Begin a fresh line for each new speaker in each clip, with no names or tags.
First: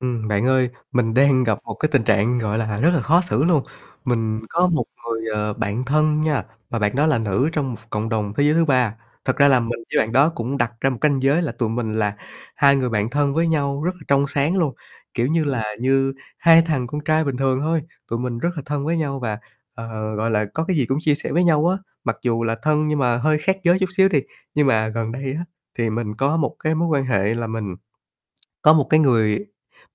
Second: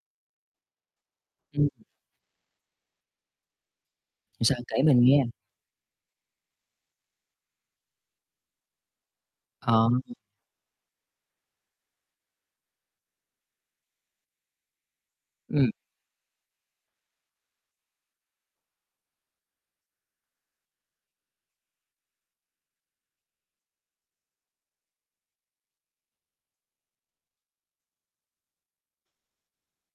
Ừm, bạn ơi, mình đang gặp
Ưm.
một cái tình trạng, gọi là, rất là khó xử luôn. Mình
Sao?
có
Kể
một
mình
người,
nghe.
ờ, bạn thân nha và bạn đó là nữ trong một ph cộng đồng thế giới thứ ba. Thật ra là mình
Ờ.
với bạn đó cũng đặt ra một canh giới là tụi mình là hai người bạn thân với nhau rất là trong sáng luôn, kiểu như là,
Ừm.
như hai thằng con trai bình thường thôi, tụi mình rất là thân với nhau và, ờ, gọi là, có cái gì cũng chia sẻ với nhau á, mặc dù là thân nhưng mà hơi khác giới chút xíu đi. Nhưng mà gần đây á thì mình có một cái mối quan hệ là mình có một cái người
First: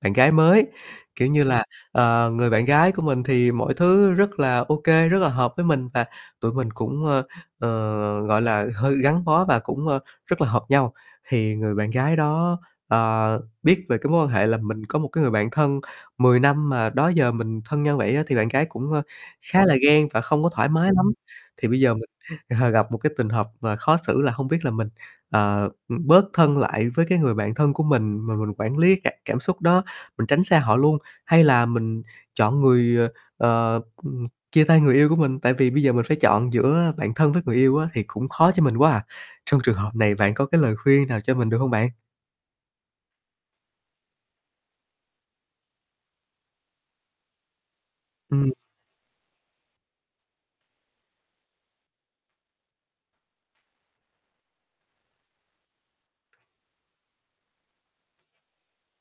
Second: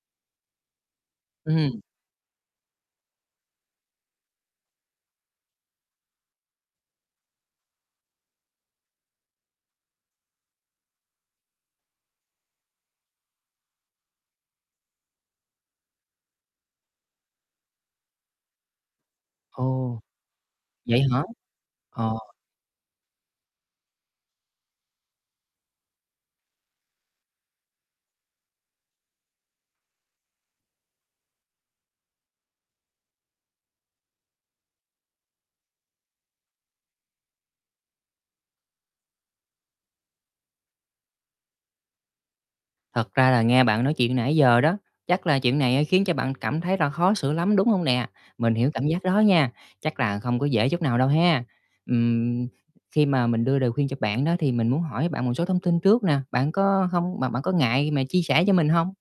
bạn gái mới, kiểu như là,
Ừm.
ờ, người bạn gái của mình thì mọi thứ rất là ô kê, rất là hợp với mình và tụi mình cũng, ơ, ờ, gọi là, hơi gắn bó và cũng, ơ, rất là hợp nhau, thì người bạn gái đó, ờ, biết về cái mối quan hệ là mình có một cái người bạn thân 10 năm mà đó giờ mình thân nhau vậy á, thì bạn gái cũng, ơ, khá là
Ồ.
ghen và không có thoải mái
Vậy
lắm.
hả?
Thì bây giờ mình,
Ờ.
ờ, gặp một cái tình hợp mà khó xử là hông biết là mình, ờ, ừm, bớt thân lại với cái người bạn thân của mình mà mình quản lý cả cảm xúc đó, mình tránh xa họ luôn hay là mình chọn người, ờ, ờ, ừm chia tay người yêu của mình, tại vì bây giờ mình phải chọn giữa bạn thân với người yêu á, thì cũng khó cho mình quá à. Trong trường hợp này bạn có cái lời khuyên nào cho mình được hông bạn?
Thật ra là nghe bạn nói chuyện nãy giờ đó, chắc là chuyện này á, khiến cho bạn cảm thấy là khó xử lắm, đúng hông nè?
Ừm.
Mình hiểu cảm giác đó nha, chắc là không có dễ chút nào đâu ha. Ừm, khi mà mình đưa lời khuyên cho bạn đó thì mình muốn hỏi bạn một số thông tin trước nè, bạn có hông bạn bạn có ngại mà chia sẻ cho mình hông?